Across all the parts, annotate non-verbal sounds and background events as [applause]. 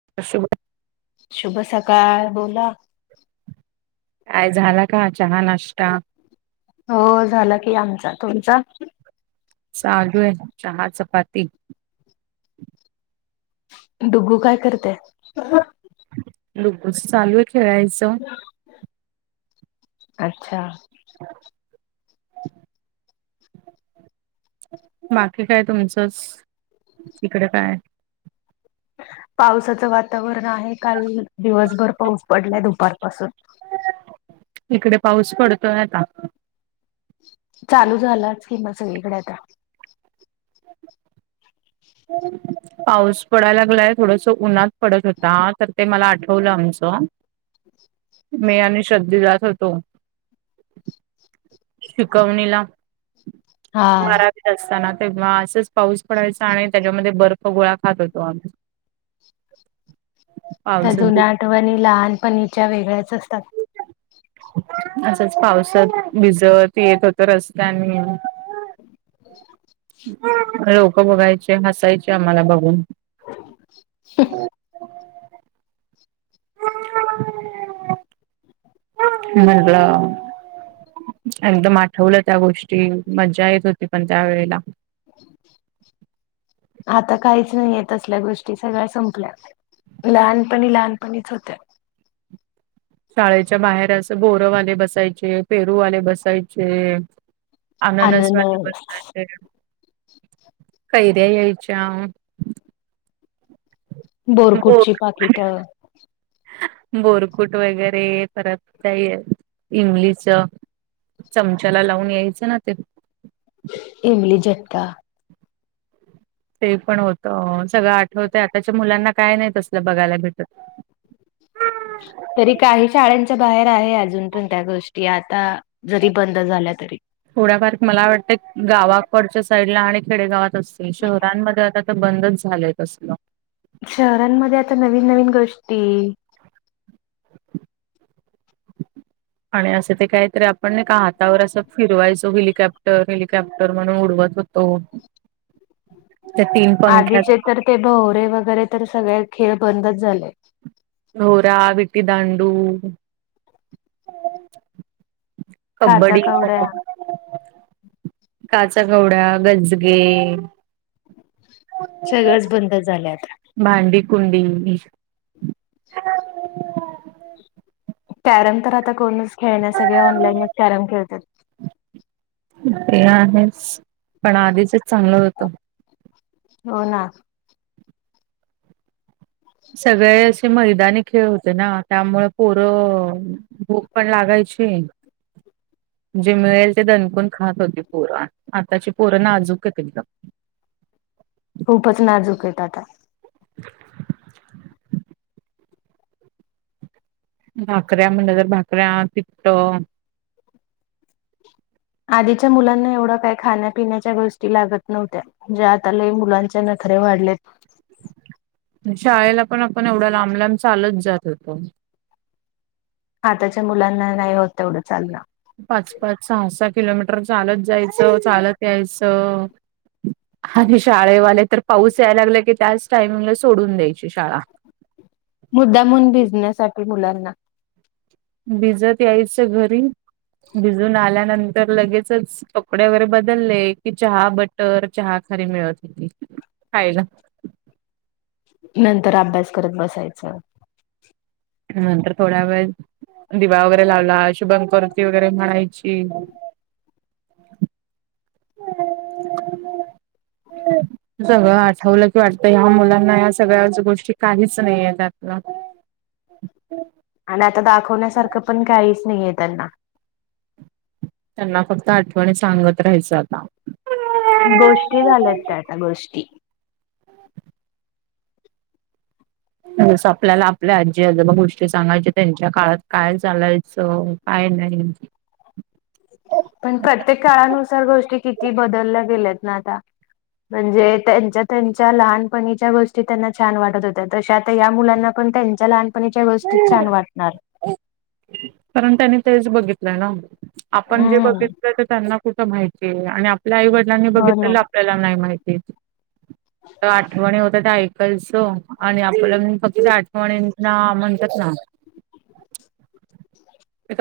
[unintelligible] शुभ सकाळ, बोला. काय, झाला का? चहा नाश्टा. हो, झाला की आमचा. तुमचा? चालूय, चहा -चपाती. डुगू, काय करतय? [unintelligible] चालूय खेळायचं. [unintelligible] अच्छा. [unintelligible] बाकी काय तुमचंस, तीकडे काय? पावसाचं वातावरण आहे काल दिवसभर पाऊस पडलाय दुपारपासून. इकडे पाऊस पडतोय आता. चालू झालाच कि, म सगळीकडे आता. [unintelligible] पाऊस पडायला लागलाय थोडस उन्हात पडत होता तर ते मला आठवलं आमचं. हम मे यांनी श्रद्धे जात होतो. शिकवणीला. हा बारावीत असताना तेव्हा असंच पाऊस पडायच आणि त्याच्यामध्ये बर्फ गोळा खात होतो आम्ही. त्या पावसात जुन्या आठवणी लहानपणीच्या वेगळ्याच असतात असंच पावसात भिजवत येत होत रस्त्यानी [inaudible] लोक बघायचे हसायचे आम्हाला बघून ह ह महह एकदम आठवलं त्या गोष्टी मज्जा येत होती पण त्या वेळेला आता काहीच नाहीय तसल्या गोष्टी सगळ्या संपल्या. लहानपणी लहानपणीच होत्या. शाळेच्या बाहेर असं बोरवाले बसायचे पेरूवाले बसायचे. आननस वाले अननस बसयाचे कैयर्या द यायच आ- बोरकुटची पाकिट. बोरकुट वगैरे परत काही इमलीच. चमचाला लावून यायचं ना ते. एमली झट्टका. ते पण होत सगळं आठवत आताच्या मुलांना काय नाही तसलं बघायला भेटत. तरी काही शाळांच्या बाहेर आहे अजून पण त्या गोष्टी आता. जरी बंद झाल्या तरी. थोडाफार मला वाटतं गावाकडच्या साईडला आणि खेडेगावात असते शहरांमध्ये आता- बंदच झालंय तसल. शहरांमध्ये आता नवीन नवीन गोष्टी. आणि असं ते काहीतरी आपण नाही का हातावर असं फिरवायचो हेलिकॉप्टर हेलिकॉप्टर म्हणून उडवत हो. तो आधीचे तर ते भवरे वगैरे तर सगळे खेळ बंदच झाले. होोरा वि्टी दांडू. काचा कबड्डी कवड्या काचाकवड्या गजगे. सगळंच बंद झालंत. भांडी कुंडी. कॅरम तर आता कोणच खेळण्या सगळे ऑनलाईनच कॅरम खेळत. ते आहेच पण आधीचच चांगलं होतो. हो ना सगळे असे मैदानी खेळ होते ना त्यामुळे पोरं- भूक पण लागायचे. जे मिळेल ते दणकून खात होते पोर आताची पोरं नाजूक आहेत त एक- खूपच नाजुक आहेत आता. मम भाकऱ्या म्हणलं तर भाकऱ्या तिट्ट आधीच्या मुलांना एवढ्या काही खाण्यापिण्याच्या गोष्टी लागत नव्हत्या म्हणजे आता ल मुलांच्या नखरे वाढलेत शाळेला पण आपण एवढा लांब लांब चालत जात होतो हा त्याच्या मुलांना नाही होत तेवढं चाललं पाच पाच सहा सहा किलोमीटर चालत जायचं चालत यायचं आणि शाळेवाले तर पाऊस यायला लागला की त्याच टायमिंगला सोडून द्यायची शाळा मुद्दा म्हून बिझनेससाठीठी मुलांना भिजत यायचं घरी भिजून आल्यानंतर लगेचच तकडे वगैरे बदलले की चहा बटर चहा खली मिळत हो खायला नंतर अभ्यास करत बसायचं नंतर थोड्या वेळेस दिवा वगैरे लावला शुभमकरोती वगैरे म्हणायची. [inaudible] हम् सगळं आठवलं की वाटतं ह्या मुलांना ह्या सगळ्या गोष्टी काहीच नाहीय त्यातलं. आणि आता दाखवण्यासारखं पण काहीच नाहीे त्यांना. त्यांना फक्त आठवणी सांगत राहायचं आता. गोष्टी झाल्यात आता गोष्टी. ह जस आपल्याला आपल्या आजी आजोबा गोष्टी सांगायच्या त्यांच्या काळात काय चालायचं ह ना आहे पण प्रत्येक काळानुसार गोष्टी किती बदलल्या गेल्यात ना आता म्हणजे त्यांच्या त्यांच्या लहानपणीच्या गोष्टी त्यांना छान वाटत होत्या तसे आता ह मुलांना पण त्यांच्या लहानपणीच्या गोष्टीत छान वाटणार कारण त्यांनी तेच बघितलंय ना आपण जे हम्म बघितलं ते त्यांना कुठ माहिती आणि आपल्या आई वडिलांनी बघितलेलं आपल्याला नाही माहिती ह तर आठवणी होत त्या ऐकालचं आणि आपलं फक्त त्या आठवणींना म्हणतात ना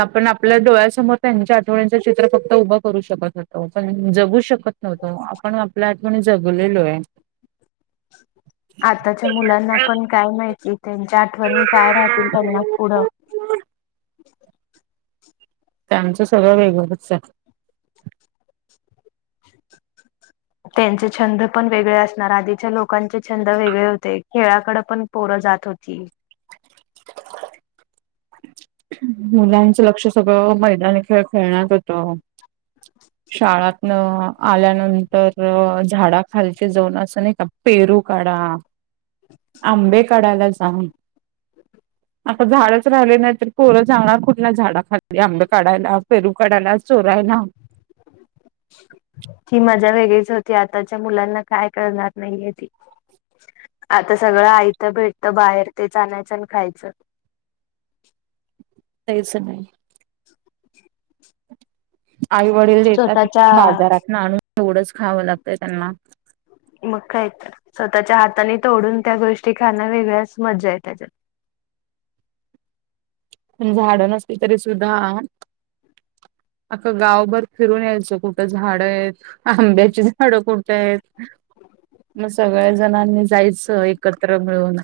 आपण आपल्या डोळ्यासमोर त्यांच्या आठवड्यांचं चित्र फक्त उभं करू शकत होतं पण जगू शकतो त नव्हतो आपण आपल्या आठवणी जगलेलो आहे आताच्या मुलांना पण काय माहिती त्यांच्या आठवणी काय राहतील त्यांनाच पुढं त्यांचं सगळं वेगळंच जं त्यांचे छंद पण वेगळे असणार आधीच्या लोकांचे छंद वेगळे होते खेळाकड पण पोरं जात होती मुलांचं लक्ष सगळं मैदानी खेळ खेळण्यात होत शाळातन आल्यानंतर झाडा खालचे जाऊन असं नाही का पेरू काढा [inaudible] आंबे काढायला सांग [inaudible] आता झाडच राहिले नाही तर कोरं जाणार कुठल्या झाडा खाली आंब काढायला पेरू काढायला चोरायला मा वेगळीच होती आताच्या मुलांना काय करणार नाहीये ती आता सगळं आयतं भेटत बाहेर तेचनायच्यान खायचं कायचं नाही [inaudible] आई वडील देतात स्वतःच्या बाजारात ना आणणून एवढंच खावं लागतंय त्यांना मग काही तर स्वतःच्या हाताने तोडून त्या गोष्टी खाण्यां वेगळ्याच मजा येत त्याच्यात पण झाडं नसली तरी सुद्धा अता गावभर फिरून यायचं कुठं झाडं आहेत आंब्याची झाडं कोुणत आहेत मग सगळ्या जणांनी जायचं एकत्र मिळून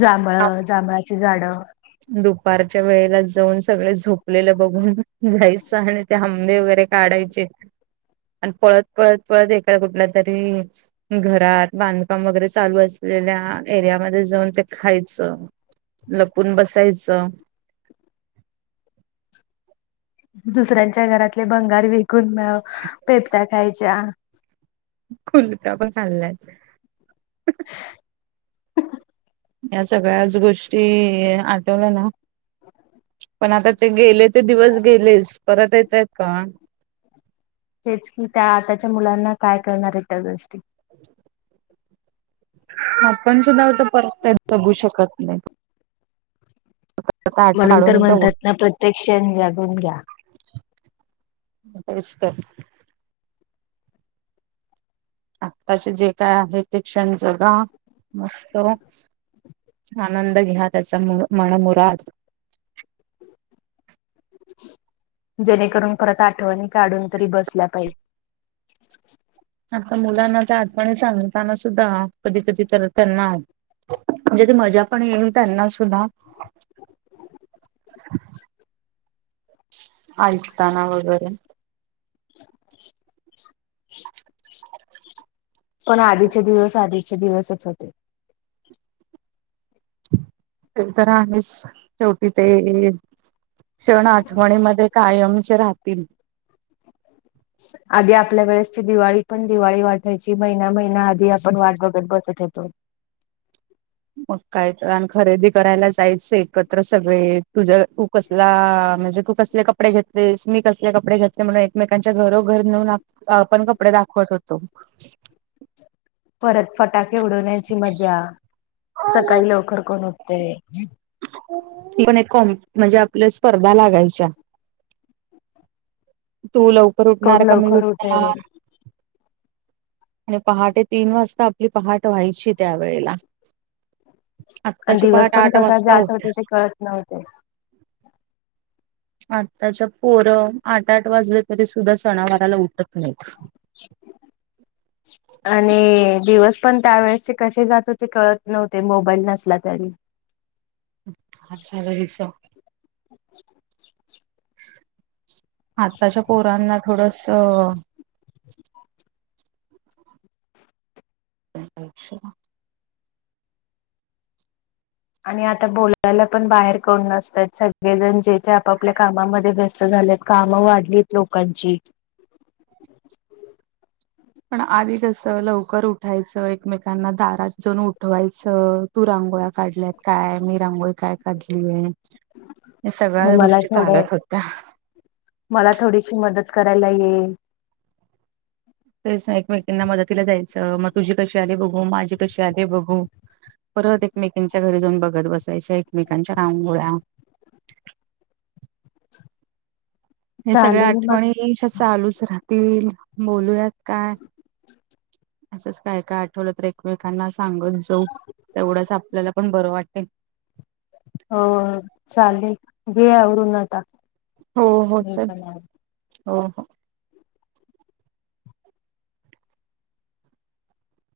जांभळ जांभळाची झाडं दुपारच्या वेळेला जाऊन सगळे झोपलेलं, बघून जायचं आणि ते हंबे वगैरे काढायचे आणि पळत पळत पळत एका कुठल्या तरी घरात बांधकाम वगैरे चालू असलेल्या एरियामध्ये जाऊन ते खायचं पण बसायचं दुसऱ्यांच्या घरातले भंगार विकून पेपच्या्या खायच्या कुल्प्या पण खाल्ल्यात [inaudible] या सगळ्याच गोष्टी आठवल्या ना पण आता ते गेले ते दिवस गेलेच परत येताएत का? तेच की त्या आताच्या मुलांना काय कळणार आहेत? त्या गोष्टी [unintelligible] आपण सुद्धा त्या परत जगू शकत नाहीत. म्हणून तर काढून म्हणतात, तेवढं ना प्रत्यक् क्षण जगून घ्या. तेच तर आत्ताचे जे काय आहे? ते क्षण जगा मस्त आनंद घ्या त्याचा मन मुराद जेणेकरून परत आठवणी काढून तरी बसल्या पाहिजे. आता मुलांना त्या आठवणी सांगताना सुद्धा कधी कधी तर त्यांना म्हणजे ती मजा पण येईल त्यांना सुद्धा ऐकताना वगेरे [inaudible] पण आधीचे दिवस आधीचे दिवसच होते. ते तर आहेच शेवटी ते हे क्षण आठवणीमध्ये कायमचे राहतील. आधी आपल्या वेळेसची दिवाळी पण दिवाळी वाटायची. महिना महिना आधी आपण वाट बघत बसत होेतो. मग काय तर? अन् खरेदी करायला जायचं एकत्र सगळे तुझ्या तू कसला म्हणजे, तू कसले कपडे घेतलेस, मी कसले कपडे घेतले? म्हणून एकमेकांच्या घरोघर नेऊन आपण दा आ आपण कपडे दाखवत होतो. परत फटाके उडवण्याची मज्जा, सकाळी लवकर कोण उठतय? ती पण एक कॉम म्हणजे आपल्या स्पर्धा लागायच्या तू लवकर कोण उठणार का मी लवकर उठणार? उठेल [inaudible] आणि पहाटे तीन वाजता आपली पहाट व्हायची त्यावेेळेला आण आत्ताची दिवस पहाट पण आठ कसा वाजता जात होते ते कळत नव्हते. आत्ताच्या पोरं आठ, आठ वाजले तरी सुद्धा सणावाराला उठत नाहीत. [inaudible] आणि दिवस पण त्यावेेळेचे कसे जात होते कळत नव्हते? मोबाईल नसला तरी अमच्या घरी चल. आत्ताच्या पोरांना थोडस अ त्यांचं आयुष्य आणि आता बोलायला पण बाहेर कोण नसतात? सगळेजण जे ते आपापल्या कामामध्ये व्यस्त स्त झाल्यात काम वाढलीत लोकांची पण आधी कस लवकर उठायचं, एकमेकांना दारात जाऊन उठवायचं तू रांगोळ्या काढल्यात काय? मी रांगोळी काय काढली ए ह्या सगळ्याच मला गोष्टी थोडं चालत होत्या. मला थोडीशी मदत करायला ये. तेच सा मैत्रीणीना मदतीला जायचं, मग तुझी कशी आले बघू, माझी कशी आले बघू परत एकमेकिंच्या घरी जाऊन बघत बसायच्या, एकमेकांच्या रांगोळ्या हे सगळ्या चालेल मग आठवणी ह्या आमच्या चालूच राहतील बोलूयात काय? असंच काय काय आठवलं तर एकमेकांना सांगत जाऊ. तेवढंच आपल्याला पण बरं वाटेल. हो चालेल घे अरून ना आता हो हो मी चल पण आले. हो हो.